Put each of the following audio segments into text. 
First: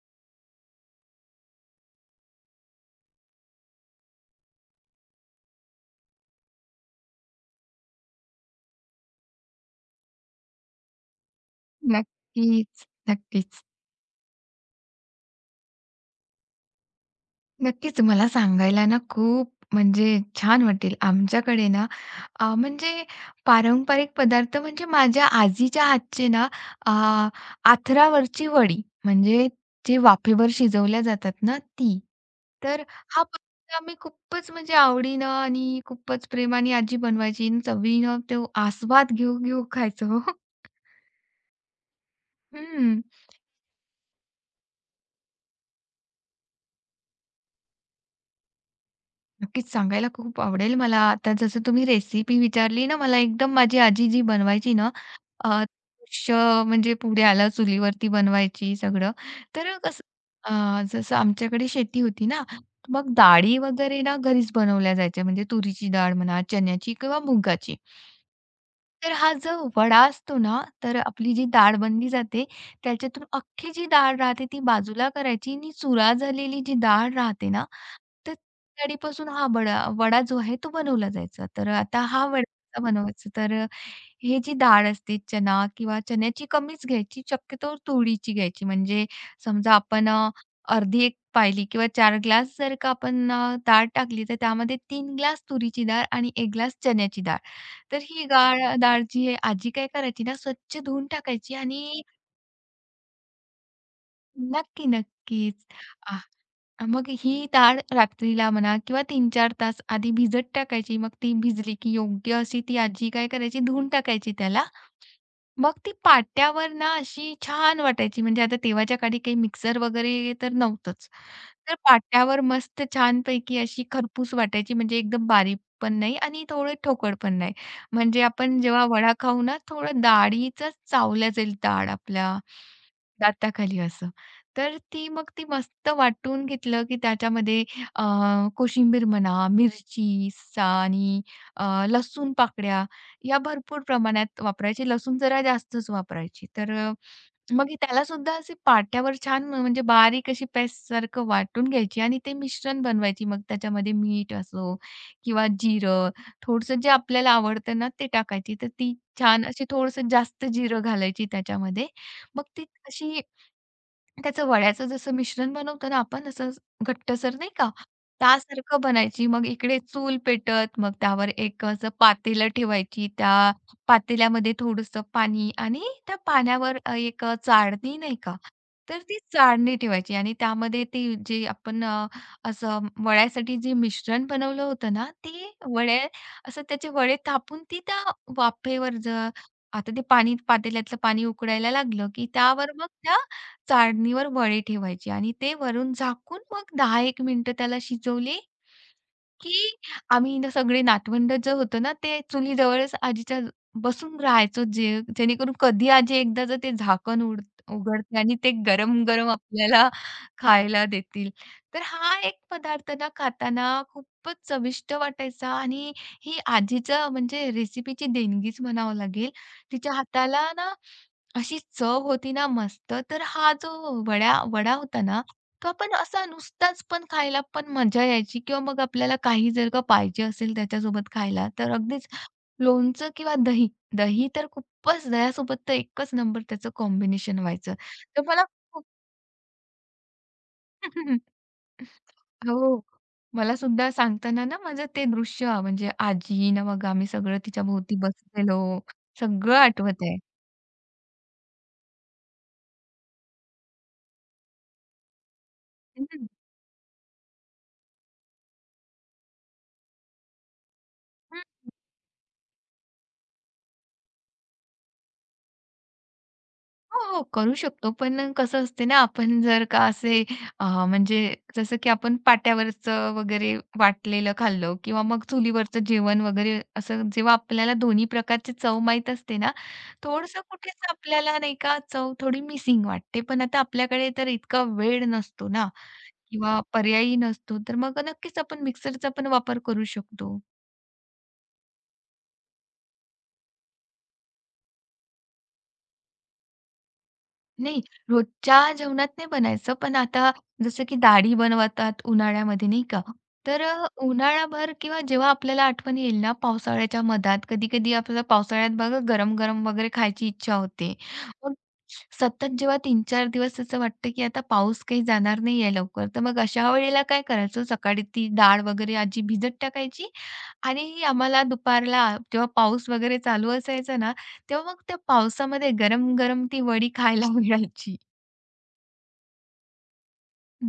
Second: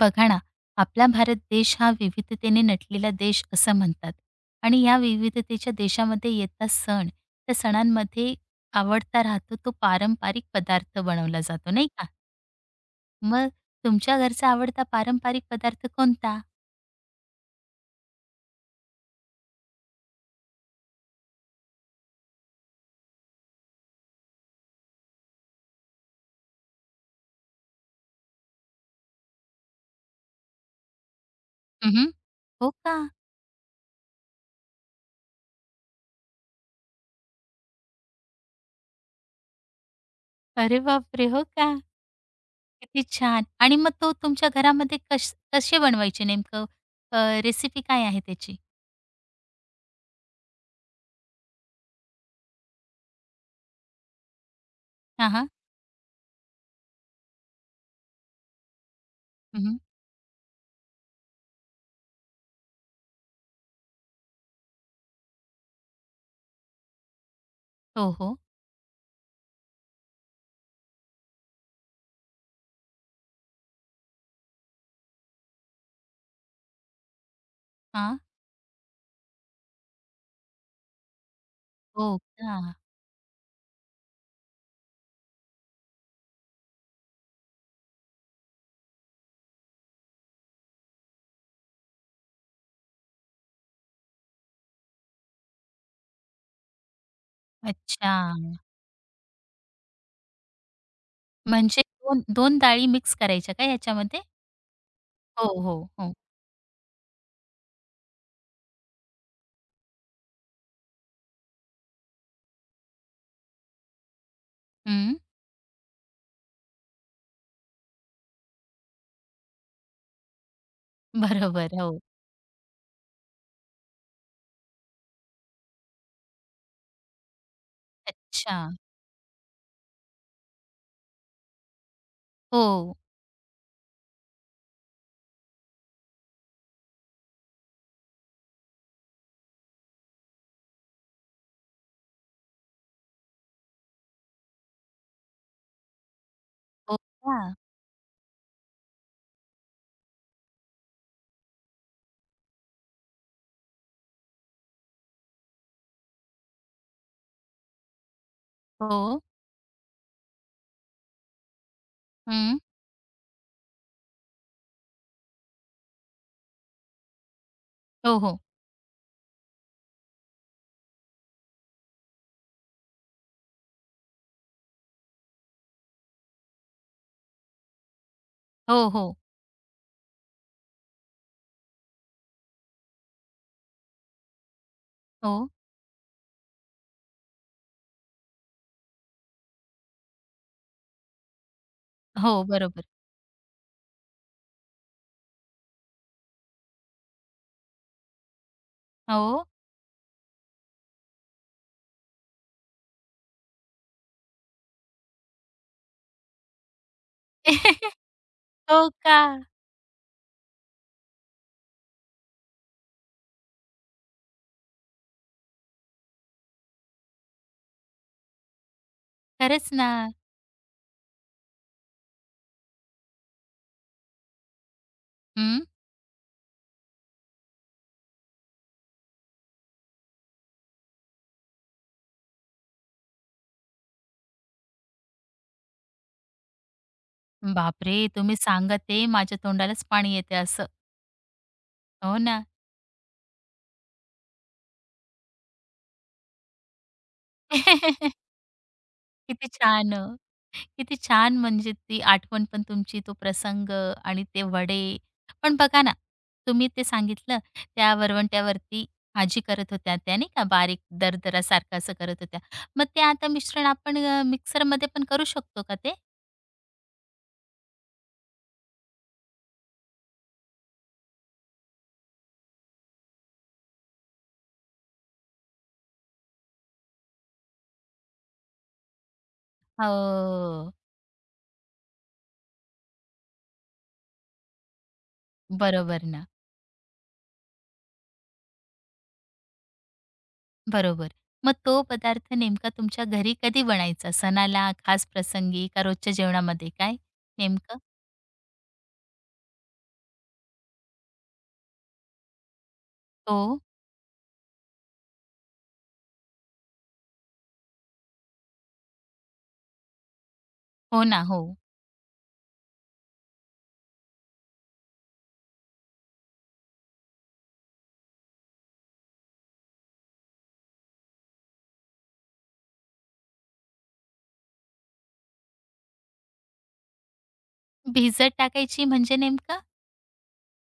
बघा ना, आपला भारत देश हा विविधतेने नटलेला देश असं म्हणतात आणि या विविधतेच्या देशामध्ये येतात सण. त्या सणांमध्ये आवडता राहतो तो पारंपरिक पदार्थ बनवला जातो, नाही का? नक्कीच, मग नक्कीच. तुमच्या घरचा आवडता पारंपरिक पदार्थ कोणता? नक्कीच मला सांगायला ना खूप म्हणजे छान वाटेल. आमच्याकडे ना अ, म्हणजे पारंपरिक पदार्थ म्हणजे माझ्या आजीच्या हातचे ना अ, आथरावरची वडी म्हणजे जे वाफेवर शिजवल्या जातात ना ती. हं, हो तर का? हा पदार्थ आम्ही खूपच म्हणजे आवडीनं आणि खूपच प्रेमाने आजी बनवायची आणि चवीनं तो आस्वाद घेऊ-घेऊ खायचो. अरे बापरे! हो का? हं. किती छान. आणि मग तो तुमच्या घरामध्ये कसे बनवायचे नेमकं? अ, रेसिपी काय आहे त्याची? नक्कीच सांगायला खूप आवडेल मला. आता जसं तुम्ही रेसिपी विचारली ना, मला एकदम माझी आजी जी बनवायची ना, हां, हां. आयुष्य म्हणजे पुढे आलं चुलीवरती बनवायची सगळं. तर हं, कसं जसं आमच्याकडे शेती होती ना, मग डाळी वगैरे ना घरीच बनवल्या जायच्या. म्हणजे तुरीची डाळ म्हणा, चण्याची किंवा मुगाची. हो, हो. तर हा जो वडा असतो ना, तर आपली जी डाळ बनली जाते, त्याच्यातून अख्खी जी डाळ राहते ती बाजूला करायची आणि चुरा झालेली जी डाळ राहते ना, हां. तर डाळीपासून हा वडा वडा जो आहे तो बनवला जायचा. तर आता हो हा वडा का? कसा बनवायचा? तर हे जी डाळ असते चना किंवा चण्याची कमीच घ्यायची, शक्यतो तुरीची घ्यायची. म्हणजे समजा आपण अर्धी एक पायली किंवा 4 ग्लास जर का आपण डाळ टाकली, तर त्यामध्ये 3 ग्लास तुरीची डाळ आणि 1 ग्लास चण्याची डाळ. तर ही अच्छा. डाळ जी आहे आजी काय करायची ना स्वच्छ धुवून टाकायची म्हणजे आणि दोन 2 डाळी मिक्स करायच्या का याच्यामध्ये? नक्की, हो, नक्कीच. हो, हो. आह, मग ही डाळ रात्रीला म्हणा किंवा तीन चार तास आधी भिजत टाकायची. मग ती भिजली की योग्य अशी ती आजी काय करायची धुवून टाकायची त्याला. हं. मग ती पाट्यावर ना अशी छान वाटायची. म्हणजे आता तेव्हाच्या काळी काही मिक्सर वगैरे तर नव्हतंच. तर बरोबर. हो. पाट्यावर मस्त छानपैकी अशी खरपूस वाटायची. म्हणजे एकदम बारीक पण नाही आणि थोडं ठोकळ पण नाही. म्हणजे अच्छा. आपण जेव्हा वडा खाऊ ना, थोडं डाळीचं चावल्या जाईल डाळ आपल्या हो. दाताखाली असं. तर मग ती मस्त वाटून घेतलं, की त्याच्यामध्ये अ, कोशिंबीर म्हणा, मिरची सा आणि अ, लसूण पाकळ्या या भरपूर प्रमाणात वापरायची. लसूण जरा जास्तच वापरायची. तर हो का? मग हे त्याला सुद्धा असे पाट्यावर छान म्हणजे बारीक अशी पेस्टसारखं वाटून घ्यायची आणि ते मिश्रण बनवायची. मग त्याच्यामध्ये मीठ असो किंवा जिरं, थोडंसं जे आपल्याला आवडतं ना ते टाकायची. तर ती हो. छान अशी थोडंसं जास्त जिरं घालायची त्याच्यामध्ये. मग हं. ती अशी त्याचं वड्याचं जसं मिश्रण बनवतो ना आपण असं घट्टसर नाही का, हो. त्यासारखं बनायची. मग इकडे चूल पेटत, मग त्यावर एक असं पातेलं ठेवायची. त्या पातेल्यामध्ये थोडंसं पाणी आणि त्या पाण्यावर एक चाळणी नाही का, हो, तर हो. ती चाळणी ठेवायची आणि त्यामध्ये ती जी आपण असं वड्यासाठी जे मिश्रण बनवलं होतं ना, हो. ते वडे असं त्याचे वडे थापून ती त्या वाफेवर ज आता ते पातेल्यातलं पाणी उकळायला लागलं, की हो, त्यावर बरोबर. मग त्या चाळणीवर वडी ठेवायची आणि ते वरून झाकून मग 10-1 मिनिटं त्याला शिजवले हो. की आम्ही ना सगळे नातवंड जे होतो ना, ते चुलीजवळच आजीच्या बसून राहायचो, जे जेणेकरून कधी आजी एकदाचं ते झाकण उघडते आणि ते हो का? गरम-गरम आपल्याला खायला देतील. तर हा एक पदार्थ ना खाताना खूपच चविष्ट वाटायचा आणि ही आजीचं म्हणजे रेसिपीची देणगीच म्हणावं लागेल. खरंच ना. तिच्या हाताला ना अशी चव होती ना मस्त. तर हा जो वडा होता ना हं. का पण असा नुसताच पण खायला पण मजा यायची किंवा मग आपल्याला काही जर का पाहिजे असेल त्याच्यासोबत खायला, तर अगदीच लोणचं किंवा दही. दही तर खूपच दह्यासोबत तर एकच नंबर त्याचं कॉम्बिनेशन व्हायचं. बापरे! तर तुम्ही मला खूप. सांगत आहे माझ्या तोंडालाच पाणी येते असं. हो ना. हो. मला सुद्धा सांगताना ना माझं ते दृश्य म्हणजे आजी ना मग आम्ही सगळं तिच्या भोवती बसलेलो, किती सगळं छान! आठवत आहे. किती छान म्हणजे ती आठवण पण तुमची, तो प्रसंग आणि ते वडे. पण बघा ना, हं. तुम्ही ते सांगितलं त्या वरवंट्यावरती भाजी करत होत्या त्या नाही का, बारीक दरदरासारखं असं करत होत्या. मग ते आता मिश्रण आपण मिक्सरमध्ये पण करू शकतो का ते? हो, हो. करू शकतो. पण कसं असते ना, आपण जर का असे अ, म्हणजे जसं की आपण पाट्यावरचं वगैरे वाटलेलं खाल्लं किंवा मग चुलीवरचं जेवण वगैरे असं जेव्हा आपल्याला दोन्ही प्रकारची चव माहीत असते ना, थोडंसं हो. कुठेच आपल्याला नाही का चव थोडी मिसिंग वाटते. पण आता आपल्याकडे तर इतका वेळ नसतो ना बरोबर ना. किंवा पर्यायही नसतो. तर मग नक्कीच आपण मिक्सरचा पण वापर करू शकतो. बरोबर. मग तो पदार्थ नेमका तुमच्या घरी कधी बनायचा? सणाला, खास प्रसंगी का रोजच्या जेवणामध्ये काय नेमकं? नाही, रोजच्या जेवणात नाही बनायचं. पण आता जसं की डाळी बनवतात उन्हाळ्यामध्ये नाही का? हो. तर उन्हाळाभर किंवा जेव्हा आपल्याला आठवण येईल ना पावसाळ्याच्या मधात, कधी-कधी आपल्याला पावसाळ्यात बघा गरम-गरम वगैरे खायची इच्छा होते. हो ना. हो. मग सतत जेव्हा 3-4 दिवस असं वाटतं की आता पाऊस काही जाणार नाही आहे लवकर. तर मग अशा वेळेला काय करायचं सकाळी ती डाळ वगैरे आजी भिजत टाकायची आणि आम्हाला दुपारला जेव्हा पाऊस वगैरे चालू असायचा ना, तेव्हा मग त्या पावसामध्ये गरम-गरम ती वडी खायला मिळायची. भिजत टाकायची म्हणजे नेमकं?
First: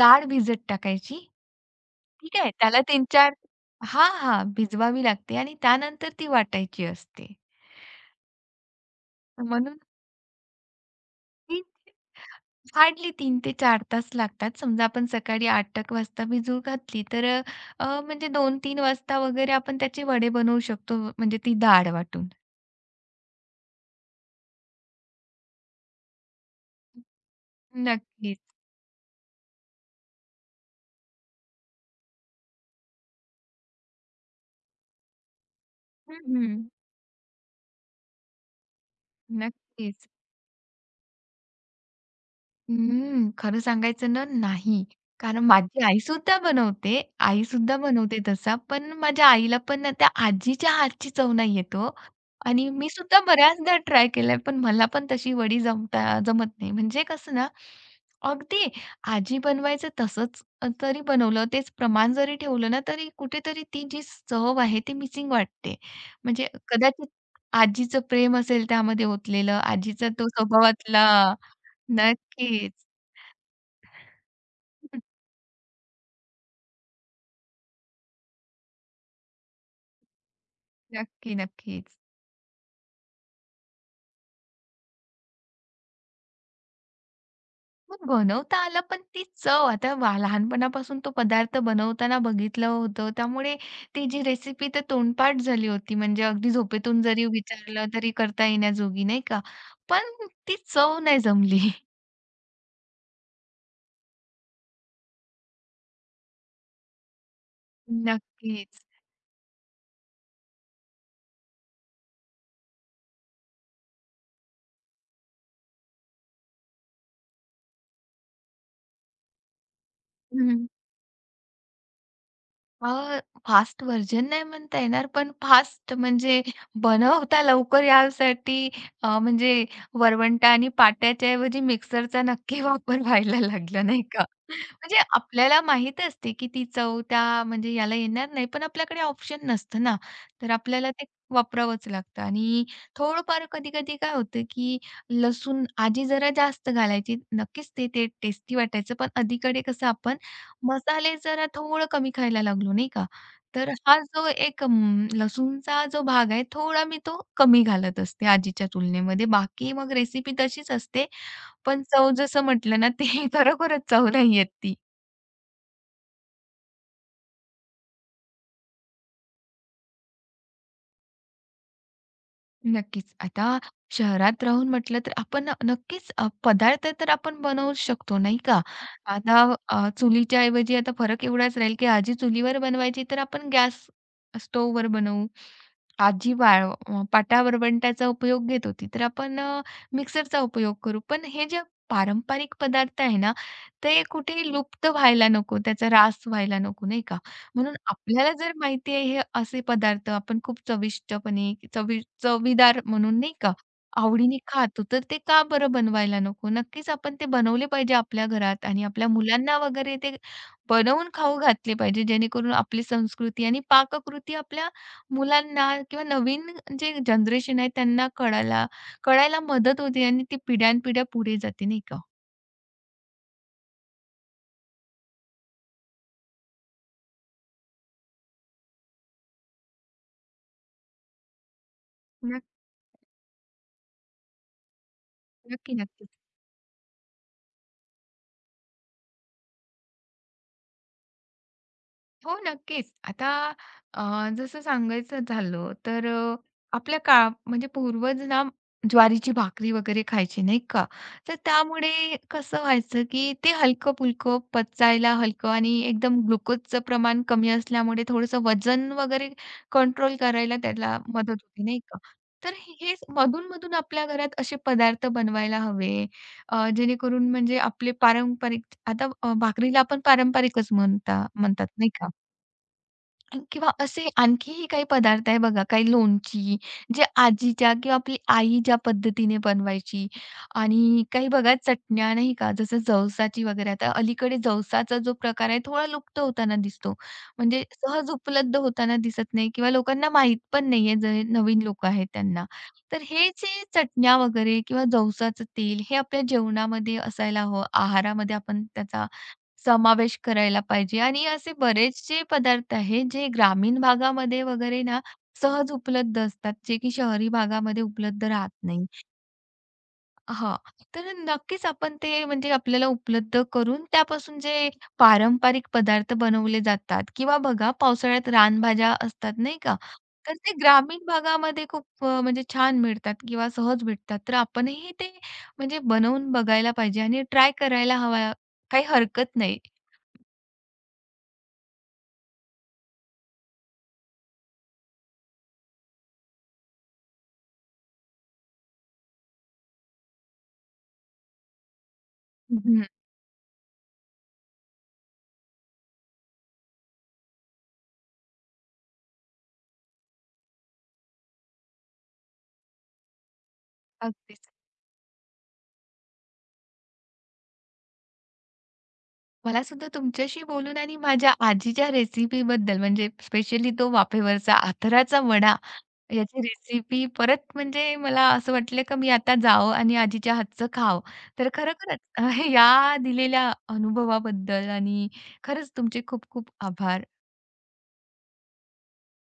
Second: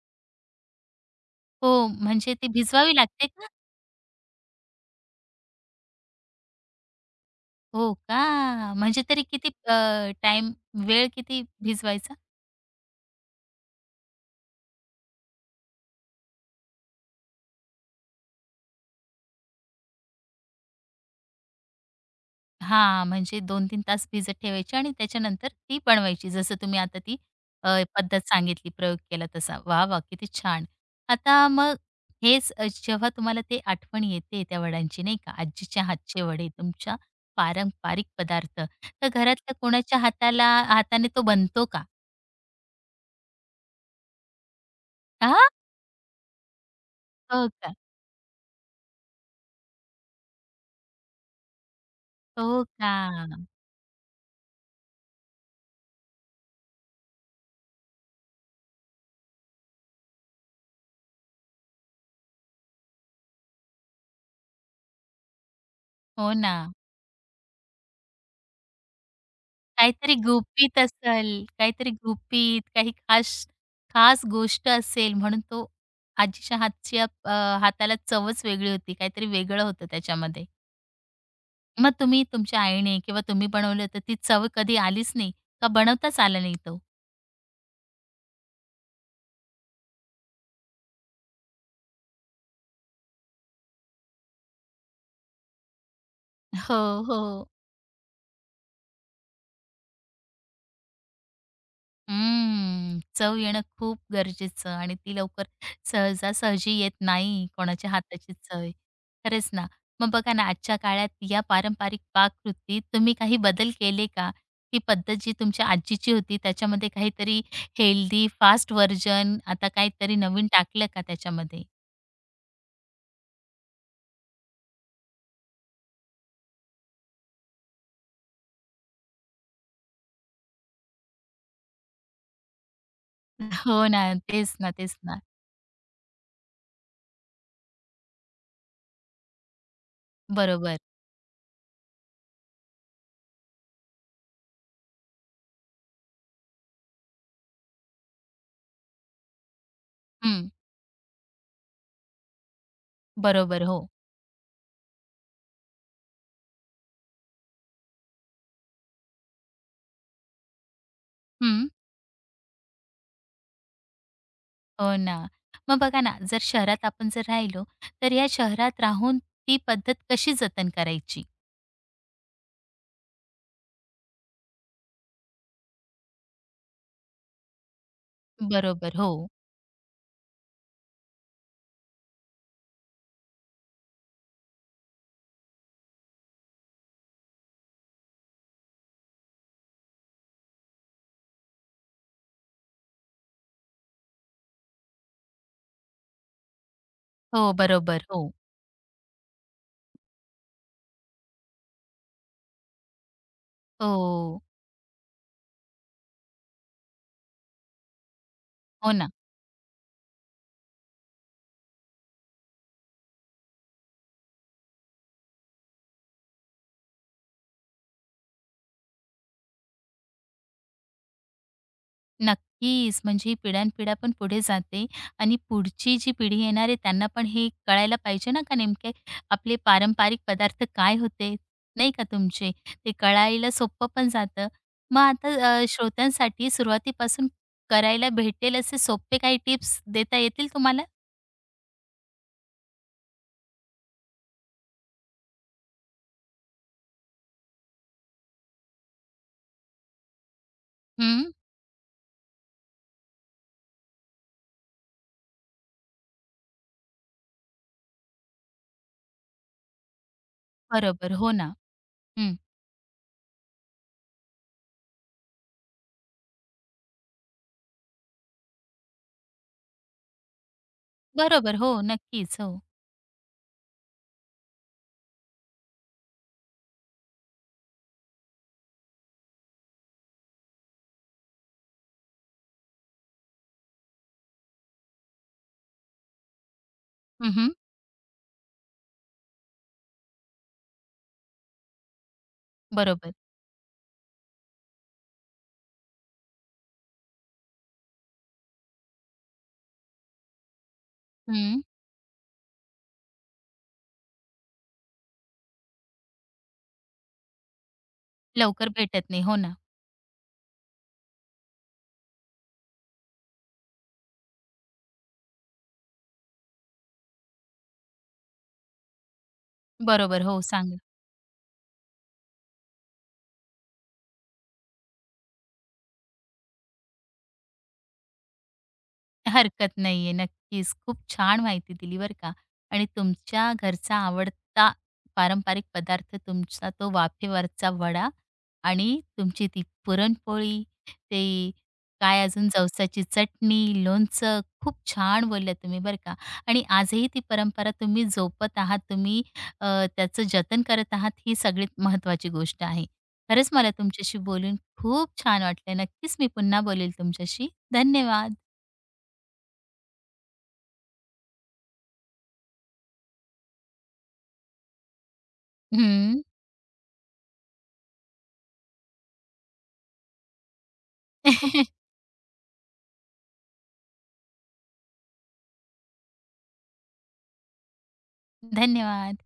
डाळ भिजत टाकायची. हो, म्हणजे ठीक ती आहे. त्याला भिजवावी लागते 3-4. का? हां, हां. भिजवावी लागते आणि त्यानंतर ती वाटायची असते. हो का? म्हणजे तरी किती म्हणून टाईम वेळ किती ती भिजवायचा? हार्डली 3 ते 4 तास लागतात. समजा आपण सकाळी 8:00 वाजता भिजू घातली, तर म्हणजे 2-3 वाजता वगैरे आपण त्याचे वडे बनवू शकतो, म्हणजे ती डाळ वाटून. हां, म्हणजे 2-3 तास भिजत ठेवायची आणि त्याच्यानंतर ती बनवायची. जसं तुम्ही आता ती अ, पद्धत नक्कीच. सांगितली, प्रयोग केला तसा. वाह, वाह! किती छान. आता मग जेव्हा तुम्हाला ते आठवण येते त्या वड्यांची नाही का, आजीच्या हं, हातचे वडे, हं. तुमच्या पारंपरिक पदार्थ, तर घरातल्या कोणाच्या नक्कीच. हाताने तो बनतो का? हम्म, खरं सांगायचं ना नाही. हां, कारण माझी आईसुद्धा बनवते. आई हो का? सुद्धा बनवते तसा, पण माझ्या आईला पण ना त्या आजीच्या हातची चव नाही येत हो. हो आणि मी का? सुद्धा बऱ्याचदा ट्राय केलाय, पण मला पण तशी वडी जमता जमत नाही. म्हणजे कसं ना, अगदी आजी बनवायचं तसंच तरी बनवलं, तेच प्रमाण जरी ठेवलं ना, तरी कुठेतरी ती जी चव आहे ती मिसिंग वाटते. हो म्हणजे ना. कदाचित आजीचं प्रेम असेल त्यामध्ये ओतलेलं, आजीचा तो स्वभावातला. काहीतरी गुपित, नक्कीच. काही खास खास गोष्ट असेल म्हणून तो आजीच्या हाताला चवच वेगळी होती. काहीतरी वेगळं होतं त्याच्यामध्ये. नक्की, मग नक्कीच. तुम्ही तुमच्या आईने किंवा तुम्ही बनवलं तर ती चव कधी आलीच नाही? का बनवताच आला नाही तो? मग बनवता आलं, पण ती चव आता वा लहानपणापासून तो पदार्थ बनवताना बघितलं होतं, त्यामुळे ती जी रेसिपी तर तोंडपाठ झाली होती. म्हणजे अगदी हो, झोपेतून जरी हो. विचारलं तरी करता येण्याजोगी, नाही का? पण ती चव नाही जमली. हम्म. चव येणं खूप गरजेचं आणि ती लवकर सहजासहजी येत नाही कोणाच्या हाताची चव आहे. नक्कीच. खरंच ना. मग बघा ना आजच्या काळात या पारंपरिक पाककृतीत तुम्ही काही बदल केले का? ती पद्धत जी तुमच्या आजीची होती त्याच्यामध्ये काहीतरी हेल्दी फास्ट व्हर्जन आता काहीतरी नवीन टाकलं का त्याच्यामध्ये? अ, फास्ट व्हर्जन नाही म्हणता येणार, पण फास्ट म्हणजे बनवता लवकर यासाठी अ, म्हणजे वरवंटा आणि पाट्याच्या ऐवजी मिक्सरचा नक्की वापर व्हायला लागला, हो ना. नाही का? तेच म्हणजे ना. आपल्याला माहित असते, की ती चव त्या म्हणजे याला येणार नाही, पण आपल्याकडे ऑप्शन नसतं ना, तर बरोबर. आपल्याला ते वापरावंच लागतं आणि थोडंफार कधी-कधी काय होतं, की लसूण आजी जरा जास्त घालायची. नक्कीच ते ते टेस्टी वाटायचं, पण अलीकडे कसं आपण हं. मसाले जरा थोडं कमी खायला लागलो, नाही का. बरोबर. तर हो. हा जो एक लसूणचा जो भाग आहे थोडा मी तो कमी घालत असते आजीच्या तुलनेमध्ये. बाकी मग रेसिपी तशीच असते, हं. पण चव जसं म्हटलं ना, ते खरोखरच चव नाही येत ती. हो ना. मग बघा ना, जर शहरात आपण राहिलो, तर या शहरात राहून ती पद्धत कशी जतन करायची? नक्कीच. आता शहरात राहून म्हटलं तर आपण नक्कीच पदार्थ तर आपण बनवू शकतो, नाही का? बरोबर. हो. आता चुलीच्या ऐवजी आता फरक एवढाच राहील, की आजी चुलीवर बनवायची तर आपण गॅस स्टोव्हवर बनवू. आजी पाटा-वरवंट्याचा उपयोग घेत होती, तर आपण मिक्सरचा उपयोग करू. पण हे जे पारंपरिक पदार्थ आहे ना, ते कुठेही लुप्त व्हायला नको, त्याचा ऱ्हास व्हायला नको, नाही का? हो, म्हणून बरोबर. हो. आपल्याला जर माहिती आहे हे असे पदार्थ आपण खूप चविष्टपणे चवी चवीदार म्हणून नाही का आवडीने हो. खातो, तर ते का बरं बनवायला नको? नक्कीच आपण ते बनवले पाहिजे आपल्या घरात आणि हो आपल्या ना. मुलांना वगैरे ते बनवून खाऊ घातले पाहिजे, जेणेकरून आपली संस्कृती आणि पाककृती आपल्या मुलांना किंवा नवीन जे जनरेशन आहे त्यांना कळायला कळायला मदत होते आणि ती पिढ्यानपिढ्या पुढे जाते, नाही का? नक्कीच. म्हणजे ही पिढ्यानपिढ्या पण पुढे जाते आणि पुढची जी पिढी येणार आहे त्यांना पण हे कळायला पाहिजे ना, का नेमके आपले पारंपरिक पदार्थ काय होते, नाही का तुमचे? नक्की, ते कळायला सोपं पण जातं. मग आता नक्की, नक्की. श्रोत्यांसाठी सुरुवातीपासून करायला भेटेल असे सोपे काही टिप्स देता येतील तुम्हाला? हो, नक्कीच. आता अ, जसं सांगायचं झालं तर आपल्या काळा म्हणजे पूर्वज ना ज्वारीची भाकरी वगैरे खायची, नाही का? तर त्यामुळे कसं व्हायचं, की ते हलकं-फुलकं, पचायला हलकं आणि एकदम ग्लुकोजचं प्रमाण कमी असल्यामुळे थोडंसं वजन वगैरे कंट्रोल करायला त्याला बरोबर, हो मदत ना. होते, नाही का? हं. तर हेच मधून-मधून आपल्या घरात असे पदार्थ बनवायला हवे जेणेकरून म्हणजे आपले पारंपरिक आता भाकरीला आपण पारंपरिकच म्हणता बरोबर, म्हणतात, हो, नाही का? नक्कीच, हो. किंवा असे आणखीही काही पदार्थ आहे बघा, काही लोणची, जे आजीच्या किंवा आपली आई ज्या पद्धतीने बनवायची आणि काही बघा चटण्या नाही का, जसं जवसाची वगैरे. आता अलीकडे जवसाचा जो प्रकार आहे थोडा लुप्त होताना दिसतो. हं, हं. म्हणजे सहज उपलब्ध होताना दिसत नाही किंवा लोकांना माहीत पण नाहीये, जे नवीन लोकं आहेत त्यांना. तर बरोबर. हे जे चटण्या वगैरे किंवा जवसाचं तेल हे आपल्या जेवणामध्ये असायला हवं, आहारामध्ये आपण त्याचा समावेश करायला पाहिजे आणि असे हं. बरेचसे पदार्थ आहेत जे ग्रामीण भागामध्ये वगैरे ना सहज उपलब्ध असतात, जे की शहरी भागामध्ये उपलब्ध राहत लवकर नाही. भेटत नाही. हो ना. हां, तर नक्कीच आपण ते म्हणजे आपल्याला उपलब्ध करून त्यापासून जे पारंपरिक पदार्थ बनवले जातात किंवा बघा पावसाळ्यात रानभाज्या असतात नाही का? बरोबर, तर हो, ते सांगा. ग्रामीण भागामध्ये खूप म्हणजे छान मिळतात किंवा सहज भेटतात. तर आपणही ते म्हणजे बनवून बघायला पाहिजे आणि ट्राय करायला हवा. काही हरकत नाही. हरकत नाहीये. नक्कीच. खूप छान माहिती दिली बरं का. आणि तुमच्या घरचा आवडता पारंपरिक पदार्थ तुमचा तो वाफेवरचा वडा आणि तुमची ती पुरणपोळी, ते काय अजून जवसाची चटणी, लोणचं. खूप छान बोलल्या तुम्ही बरं का. आणि आजही ती परंपरा तुम्ही जोपत आहात. तुम्ही अ, त्याचं जतन करत आहात ही सगळ्यात महत्त्वाची गोष्ट आहे. खरंच मला तुमच्याशी अगदीच. बोलून खूप छान वाटलं. नक्कीच मी पुन्हा बोलेल तुमच्याशी. धन्यवाद. मला सुद्धा तुमच्याशी बोलून आणि माझ्या आजीच्या रेसिपीबद्दल म्हणजे स्पेशली तो वाफेवरचा आथराचा वडा हं. याची रेसिपी परत म्हणजे मला असं वाटलं का मी आता जावं आणि आजीच्या हातचं खावं. तर खरोखरच या दिलेल्या अनुभवाबद्दल आणि खरंच तुमचे खूप खूप आभार. धन्यवाद.